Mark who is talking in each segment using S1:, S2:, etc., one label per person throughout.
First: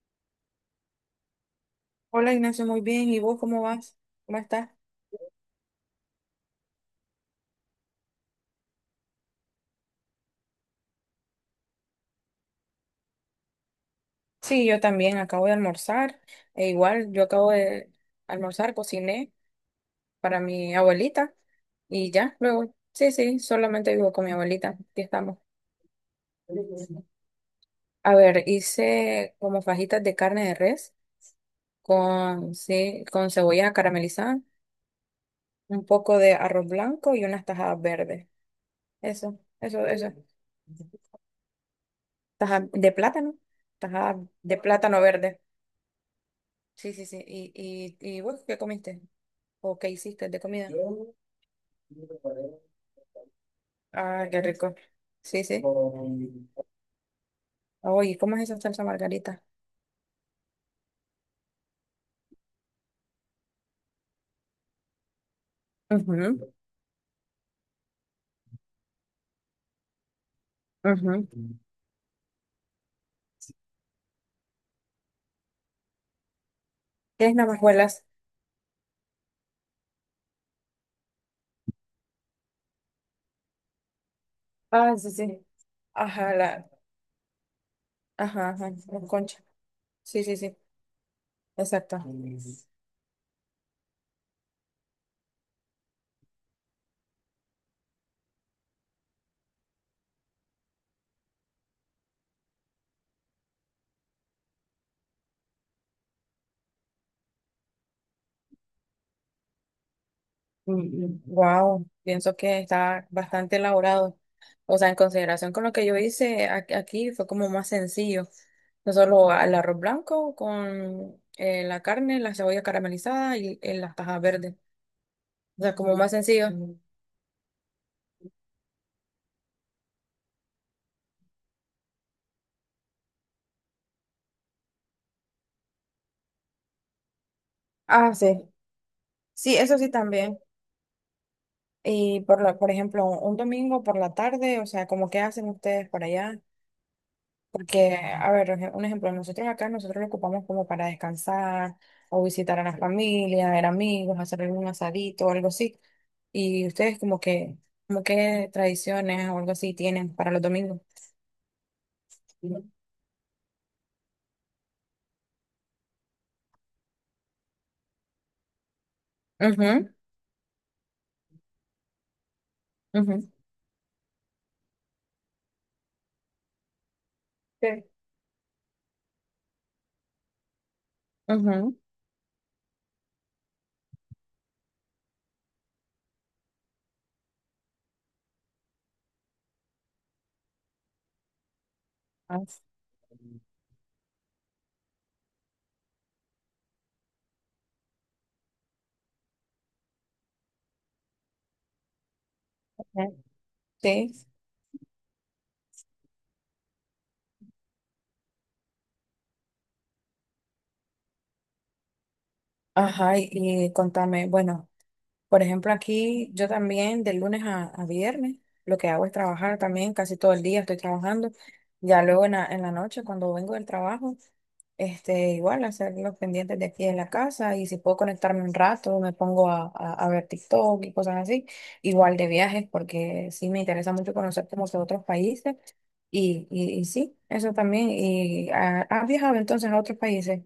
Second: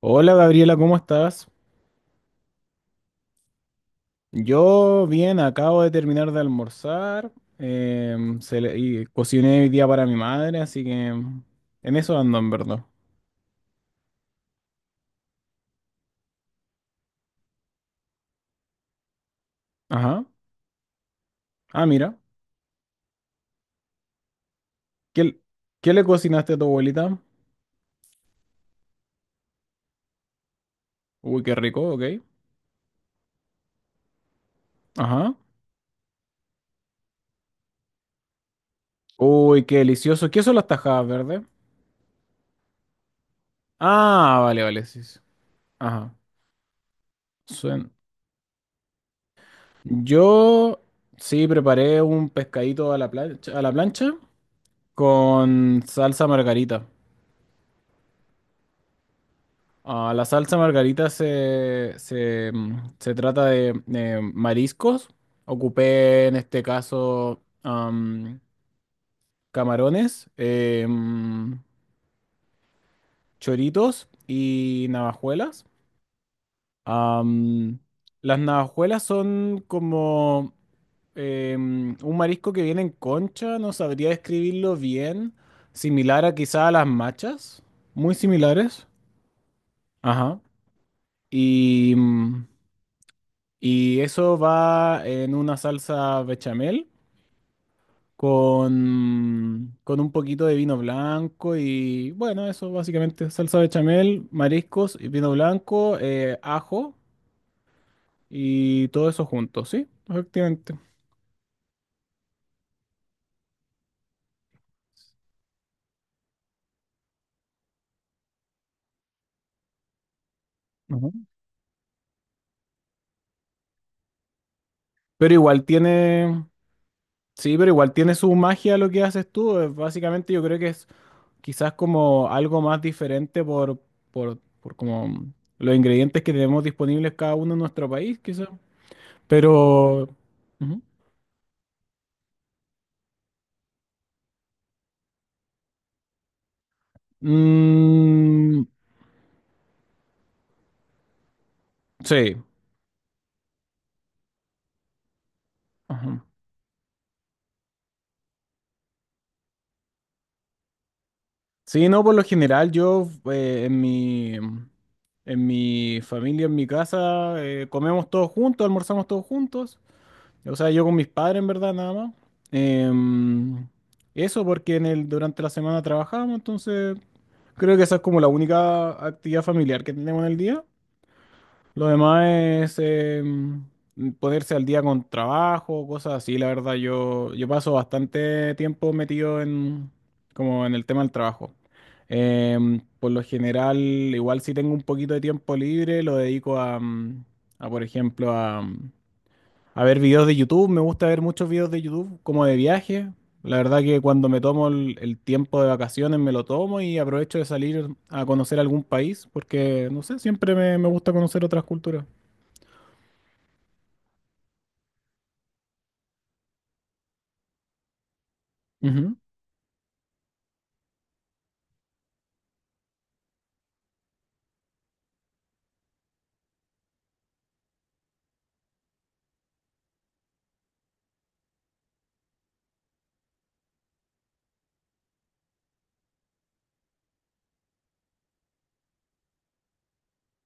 S1: Hola Gabriela, ¿cómo estás?
S2: Hola Ignacio, muy bien. ¿Y vos cómo vas? ¿Cómo estás?
S1: Yo bien, acabo de terminar de almorzar. Em, se le- y Cociné hoy día para mi madre, así que en eso ando en verdad.
S2: Sí, yo también acabo de almorzar. E igual, yo acabo de almorzar, cociné
S1: Ajá.
S2: para mi abuelita
S1: Ah,
S2: y
S1: mira.
S2: ya, luego, sí, sí, solamente vivo con mi abuelita. Aquí
S1: ¿Qué,
S2: estamos.
S1: l- Qué le cocinaste a tu abuelita?
S2: A ver, hice como fajitas de carne de res
S1: Uy, qué rico, ok.
S2: con, sí, con cebolla caramelizada,
S1: Ajá.
S2: un poco de arroz blanco y unas tajadas verdes. Eso,
S1: Uy, qué
S2: eso, eso.
S1: delicioso. ¿Qué son las tajadas verdes?
S2: Tajadas de plátano, tajadas
S1: Ah,
S2: de
S1: vale, vale,
S2: plátano
S1: sí, sí.
S2: verde.
S1: Ajá.
S2: Sí, sí, sí.
S1: Suen-
S2: ¿Y, y vos qué comiste? ¿O qué hiciste de comida?
S1: Yo sí preparé un pescadito a la plancha
S2: Ah, qué rico. Sí, sí.
S1: con salsa margarita.
S2: Oye, ¿cómo es esa salsa margarita?
S1: Ah, la salsa margarita se trata de mariscos. Ocupé en
S2: Ujú,
S1: este caso camarones,
S2: ujú.
S1: choritos y navajuelas.
S2: ¿Tienes
S1: Am,
S2: navajuelas?
S1: las navajuelas son como un marisco que viene en concha, no sabría describirlo
S2: Ah, sí,
S1: bien,
S2: sí.
S1: similar a
S2: Ajá,
S1: quizá
S2: la,
S1: a las machas, muy
S2: ajá, ajá,
S1: similares.
S2: la concha. Sí, sí,
S1: Ajá.
S2: sí,
S1: Y,
S2: exacto.
S1: mm, Y eso va en una salsa bechamel con un poquito de vino blanco y bueno, eso básicamente salsa bechamel, mariscos y vino blanco, ajo y todo eso junto, ¿sí? Efectivamente.
S2: Wow, pienso que está bastante elaborado. O sea, en consideración con lo que yo hice aquí, fue como más sencillo. No solo el arroz blanco
S1: Ujú.
S2: con la carne, la cebolla caramelizada y, las tajas verdes.
S1: Pero
S2: O
S1: igual
S2: sea, como más
S1: tiene,
S2: sencillo.
S1: sí, pero igual tiene su magia lo que haces tú. Básicamente yo creo que es quizás como algo más diferente por como los ingredientes que tenemos disponibles cada uno en nuestro
S2: Ah,
S1: país,
S2: sí.
S1: quizás.
S2: Sí, eso sí
S1: Pero
S2: también.
S1: ujú.
S2: Y por la, por ejemplo, un domingo por la tarde, o sea, ¿como qué hacen ustedes por allá? Porque, a ver,
S1: Mm,
S2: un un ejemplo, nosotros acá nosotros lo ocupamos como para descansar o
S1: sí.
S2: visitar a la familia, ver amigos, hacer algún asadito o algo así.
S1: Ajá.
S2: Y ustedes como que, como qué tradiciones o algo así tienen para los domingos.
S1: Sí, no, por lo general yo, en mi familia, en mi casa, comemos todos juntos, almorzamos todos juntos.
S2: Mhm,
S1: O sea, yo con mis padres en verdad nada más.
S2: mhm.
S1: Em, Eso porque en el, durante la semana trabajamos, entonces creo que
S2: Sí.
S1: esa es como la única actividad familiar que tenemos en el día.
S2: Mhm.
S1: Lo demás es ponerse al día con trabajo, cosas así. La verdad, yo paso bastante tiempo metido en, como en el tema del trabajo.
S2: Ah,
S1: Por lo general, igual si tengo un poquito de tiempo libre, lo dedico por ejemplo, a ver videos de YouTube. Me gusta ver muchos videos de YouTube como de viaje. La verdad que
S2: sí. Sí,
S1: cuando me tomo el tiempo de vacaciones, me lo tomo y aprovecho de salir a conocer algún país, porque, no sé, siempre me gusta conocer otras culturas.
S2: ajá, y contame, bueno, por ejemplo, aquí yo también de lunes a viernes lo que hago es
S1: Ujú.
S2: trabajar también, casi todo el día estoy trabajando. Ya luego en la noche cuando vengo del trabajo, este, igual hacer los pendientes de aquí en la casa y si puedo conectarme un rato me pongo a ver TikTok y cosas así. Igual de viajes porque sí me interesa mucho conocer como que otros países y, y sí, eso también. ¿Y has viajado entonces a otros países?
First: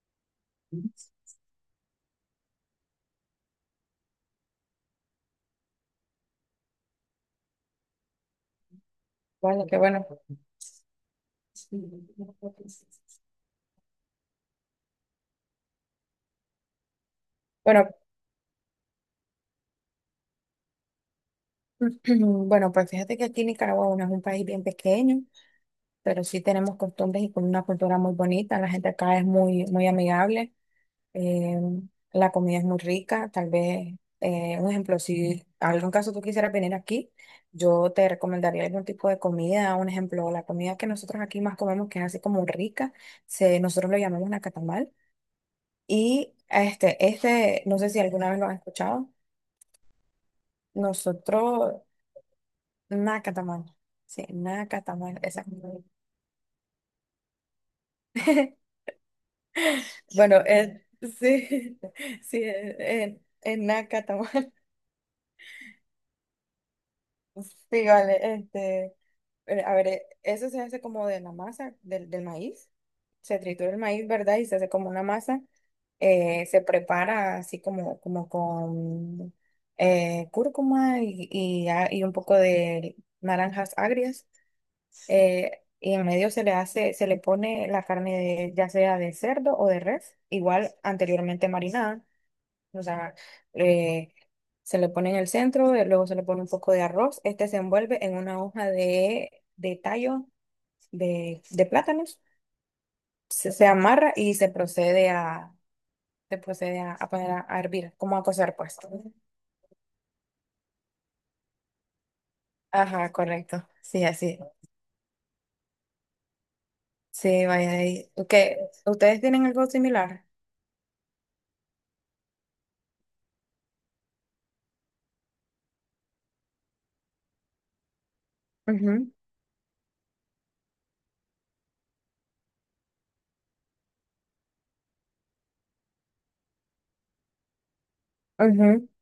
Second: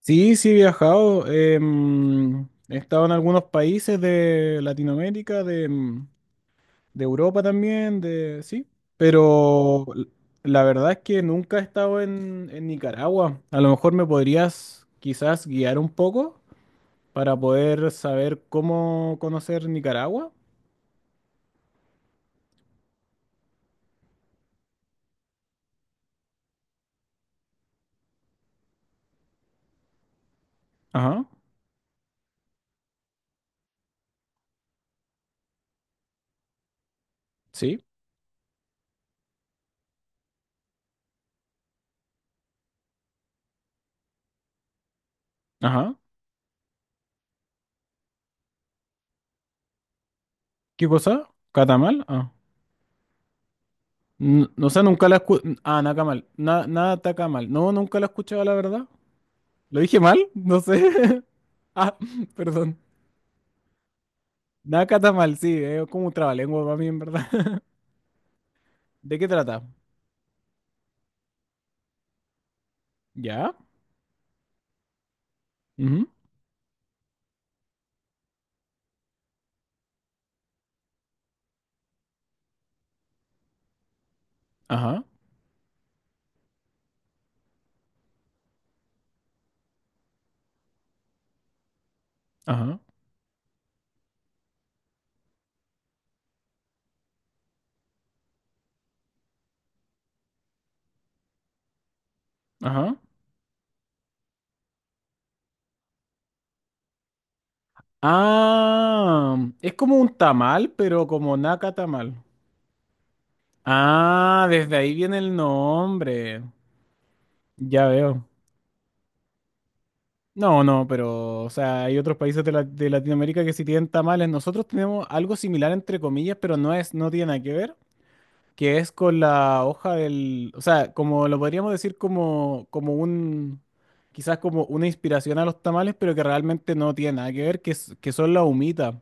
S1: Sí, sí he viajado. He estado en algunos países de Latinoamérica, de Europa también, de sí.
S2: Bueno, qué
S1: Pero
S2: bueno.
S1: l- la verdad es que nunca he estado en Nicaragua. A lo mejor me podrías quizás guiar un poco para
S2: Bueno,
S1: poder saber cómo conocer Nicaragua.
S2: bueno, pues fíjate que aquí Nicaragua, bueno, es un país bien pequeño, pero sí tenemos costumbres y con una cultura muy bonita. La gente acá es muy, muy amigable,
S1: Ajá,
S2: eh, la comida es muy rica. Tal vez, un ejemplo, si algún caso tú quisieras venir aquí,
S1: sí.
S2: yo te recomendaría algún tipo de comida. Un ejemplo, la comida que nosotros aquí más comemos, que es así como rica, se, nosotros lo llamamos nacatamal.
S1: Ajá.
S2: Y este, no sé si alguna vez lo has escuchado.
S1: ¿Qué cosa?
S2: Nosotros
S1: ¿Catamal? Ah.
S2: nacatamal. Sí,
S1: No, sé, nunca la
S2: nacatamal,
S1: escuché. Ah,
S2: exacto.
S1: Nacamal. Na, nada Tacamal. No, nunca la he escuchado, la verdad. ¿Lo dije mal?
S2: Bueno,
S1: No sé.
S2: sí,
S1: Ah,
S2: sí,
S1: perdón.
S2: nacatamal.
S1: Nakata mal, sí, es como un trabalengua para mí, en verdad.
S2: Sí, vale, este,
S1: ¿De qué trata?
S2: a ver, eso se hace como de la masa del, del maíz. Se
S1: ¿Ya?
S2: tritura el maíz, ¿verdad? Y se hace como una masa.
S1: Ujú,
S2: Se prepara así como, como con cúrcuma y, y un poco de naranjas agrias.
S1: ajá,
S2: Y en medio se le hace, se le pone la carne ya sea de cerdo o de res, igual anteriormente marinada,
S1: ajá,
S2: o sea, eh, se le pone en el centro, luego se le pone un poco de arroz, este se envuelve en una hoja de tallo de plátanos,
S1: ajá.
S2: se amarra y se procede a poner a hervir, como a cocer pues.
S1: Ah, es como un tamal, pero como Nakata mal.
S2: Ajá, correcto, sí, así,
S1: Ah, desde ahí viene el nombre.
S2: sí, vaya de
S1: Ya
S2: ahí.
S1: veo.
S2: ¿Qué? ¿Ustedes tienen algo similar?
S1: No, no, pero, o sea, hay otros países de Latinoamérica que sí tienen tamales. Nosotros tenemos algo similar, entre comillas, pero no es, no tiene nada que ver. Que es
S2: Ujú,
S1: con la hoja del, o sea, como lo podríamos decir como un, quizás como una inspiración a los tamales, pero que realmente no tiene nada que ver, que son las
S2: ujú,
S1: humitas.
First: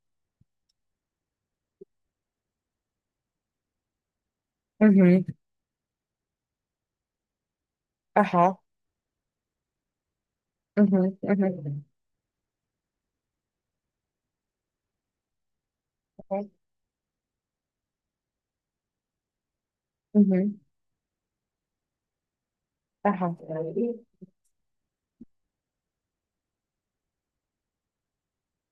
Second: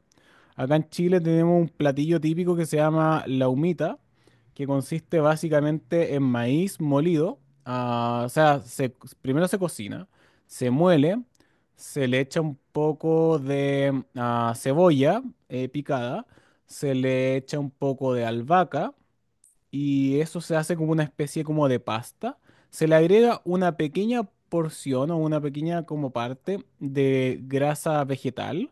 S1: Acá en Chile tenemos un platillo típico que se llama la humita, que consiste
S2: ujú.
S1: básicamente en maíz molido. ah, o
S2: Ajá.
S1: sea, se- Primero se cocina, se
S2: Ujú,
S1: muele,
S2: ujú,
S1: se le echa un poco de cebolla picada,
S2: ujú,
S1: se le echa un poco de albahaca y eso se
S2: ujú.
S1: hace como una especie como de pasta. Se le
S2: Ajá.
S1: agrega una pequeña porción o una pequeña como parte de grasa vegetal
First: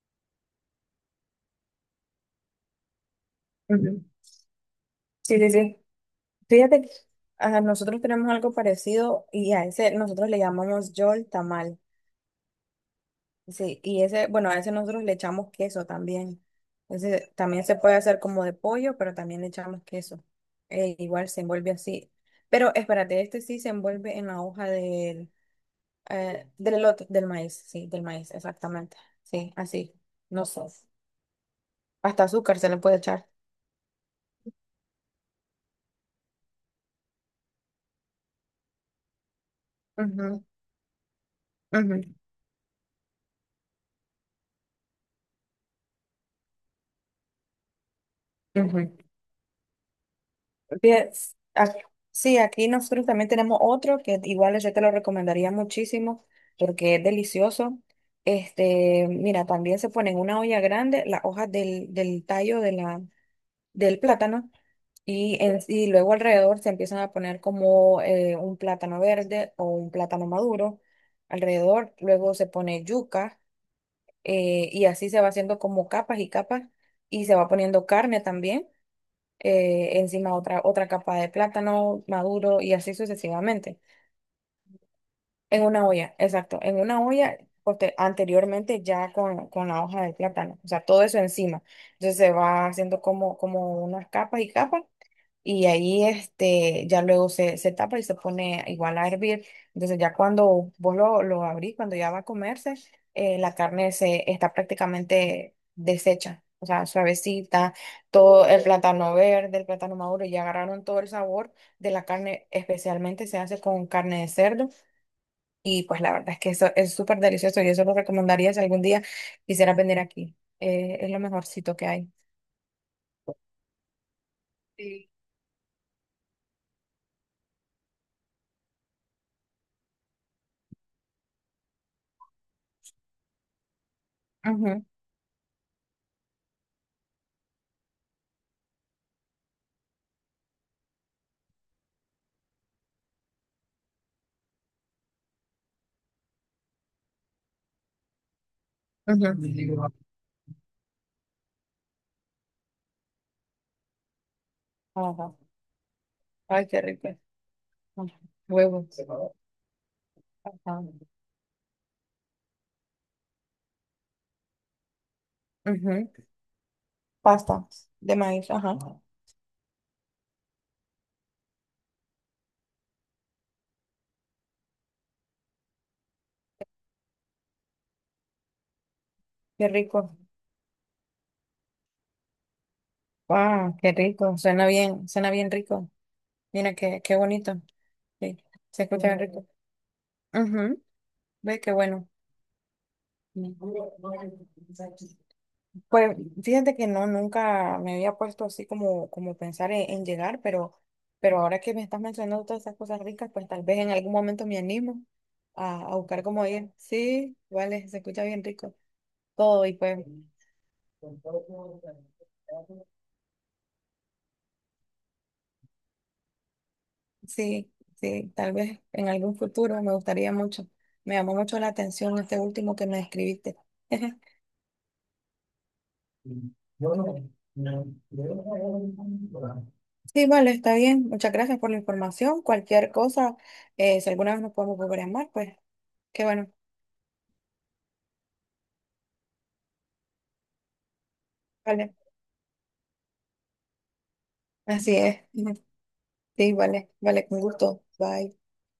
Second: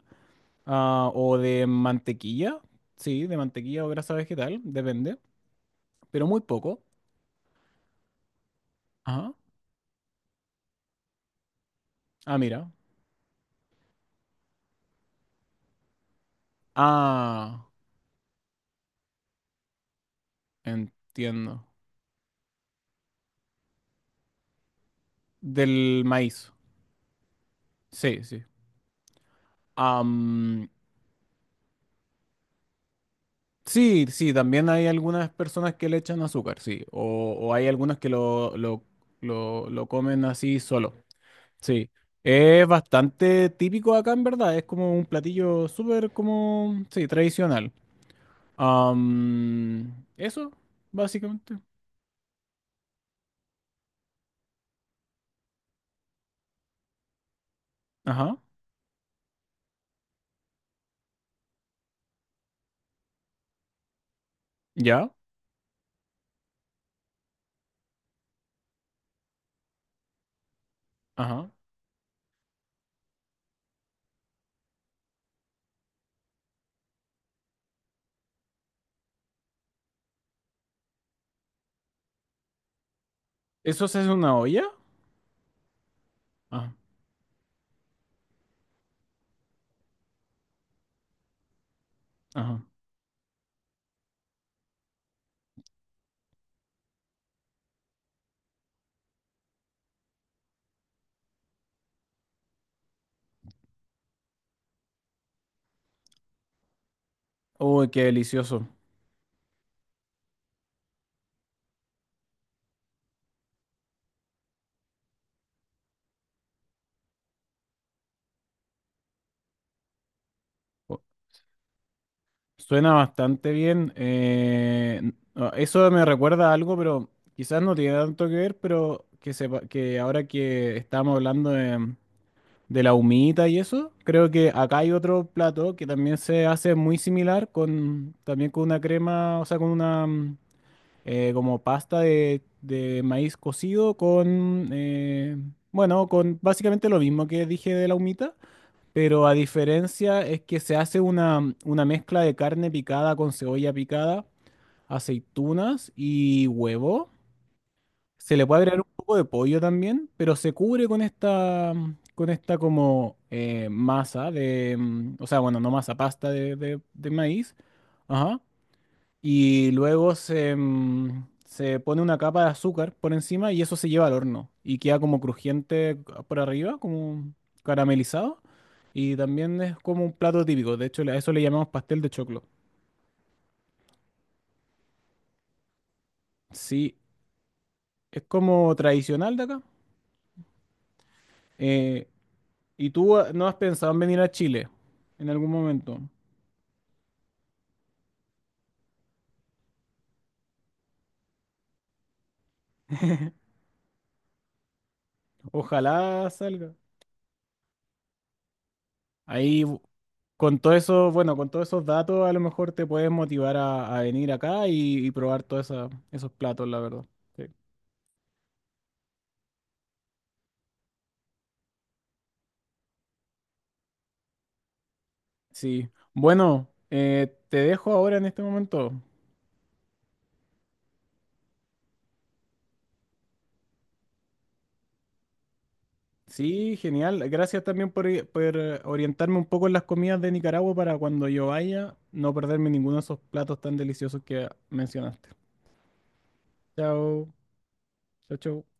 S1: o de mantequilla. Sí, de mantequilla o
S2: Ujú.
S1: grasa vegetal, depende,
S2: Sí, sí, sí.
S1: pero muy poco.
S2: Fíjate que nosotros tenemos algo parecido
S1: Ajá.
S2: y a ese nosotros le llamamos yol tamal.
S1: Ah, mira.
S2: Sí, y ese, bueno, a ese nosotros le echamos queso también. Ese también
S1: Ah,
S2: se puede hacer como de pollo, pero también le echamos queso. Igual se
S1: entiendo.
S2: envuelve así. Pero espérate, este sí se envuelve en la hoja del,
S1: Del maíz.
S2: del elote, del maíz, sí, del
S1: Sí,
S2: maíz,
S1: sí.
S2: exactamente. Sí, así. No sé.
S1: Am,
S2: Hasta azúcar se le puede echar.
S1: sí, sí, también hay algunas personas que le echan azúcar, sí. O hay algunos que lo comen así solo. Sí,
S2: Ujú,
S1: es bastante típico acá en verdad, es como un platillo súper como, sí, tradicional.
S2: ujú.
S1: Eso,
S2: Bien,
S1: básicamente.
S2: ac- sí, aquí nosotros también tenemos otro que igual yo te lo recomendaría muchísimo porque es delicioso.
S1: Ajá,
S2: Este, mira, también se pone en una olla grande las hojas del, del tallo de la, del plátano
S1: ya,
S2: y, y luego alrededor se empiezan a poner como un plátano verde o un plátano maduro.
S1: ajá.
S2: Alrededor luego se pone yuca y así se va haciendo como capas y capas y se va poniendo carne también. Encima otra, otra capa de plátano maduro y así sucesivamente.
S1: ¿Eso se hace en una olla?
S2: En una olla, exacto,
S1: Ajá,
S2: en una olla anteriormente ya con la hoja del plátano, o sea, todo eso encima. Entonces se
S1: ajá.
S2: va haciendo como, como unas capas y capas y ahí este, ya luego se, se tapa y se pone igual a hervir. Entonces ya cuando vos lo abrís, cuando ya va a comerse, la carne se está prácticamente deshecha. O sea, suavecita,
S1: Uy, qué
S2: todo el
S1: delicioso.
S2: plátano verde, el plátano maduro, ya agarraron todo el sabor de la carne, especialmente se hace con carne de cerdo. Y pues la verdad es que eso es súper delicioso y eso lo recomendaría si algún día quisieras venir aquí.
S1: Oh,
S2: Es lo mejorcito que hay.
S1: suena bastante bien.
S2: Sí.
S1: Eso me recuerda a algo, pero quizás no tiene tanto que ver, pero que sepa, que ahora que estábamos hablando de la humita y eso. Creo que acá
S2: Ujú,
S1: hay otro plato que también se hace muy similar con también con una crema, o sea, con una como pasta de maíz cocido con bueno, con básicamente lo mismo que dije de la humita, pero a
S2: ujú.
S1: diferencia es que se hace una mezcla de carne picada con cebolla picada,
S2: Ajá.
S1: aceitunas y
S2: Ay, qué rico.
S1: huevo. Se le puede agregar un
S2: Huevos.
S1: poco de pollo también, pero se
S2: Ajá.
S1: cubre con esta, con esta como masa o sea, bueno, no masa,
S2: Ujú.
S1: pasta de maíz.
S2: Pastas de
S1: Ajá.
S2: maíz, ajá.
S1: Y luego se pone una capa de azúcar por encima y eso se lleva al horno y queda como crujiente por arriba, como caramelizado. Y también
S2: Qué
S1: es como un
S2: rico.
S1: plato típico, de hecho a eso le llamamos pastel de choclo.
S2: Wow, qué rico. Suena bien rico. Mira
S1: Sí,
S2: qué, qué bonito.
S1: es
S2: Sí,
S1: como
S2: se escucha bien
S1: tradicional de
S2: rico.
S1: acá.
S2: Ujú. Ve qué
S1: eh,
S2: bueno.
S1: ¿Y tú no has pensado en venir a Chile en algún momento?
S2: Pues fíjate que no, nunca me había puesto así como, como pensar en llegar, pero ahora que me estás mencionando todas esas cosas ricas, pues tal vez en algún momento me animo a buscar
S1: Ojalá
S2: como ir.
S1: salga.
S2: Sí, vale, se escucha bien rico.
S1: Ahí,
S2: Todo y
S1: bu-
S2: pues.
S1: con todo eso, bueno, con todos esos datos, a lo mejor te puedes motivar a venir acá y probar todos esos platos, la verdad. Sí.
S2: Sí, sí, tal vez en algún futuro me gustaría mucho. Me llamó mucho la atención este último que me escribiste.
S1: Sí. Bueno, te dejo ahora en este momento.
S2: Sí, vale, está bien. Muchas gracias por la información. Cualquier cosa, si alguna vez nos podemos volver a llamar, pues qué bueno.
S1: Sí, genial. Gracias también por orientarme un poco en las comidas de Nicaragua para cuando yo
S2: Vale,
S1: vaya no perderme ninguno de esos platos tan deliciosos que
S2: así es.
S1: mencionaste.
S2: Sí, vale, vale,
S1: Chao,
S2: con gusto.
S1: chao,
S2: Bye.
S1: chao.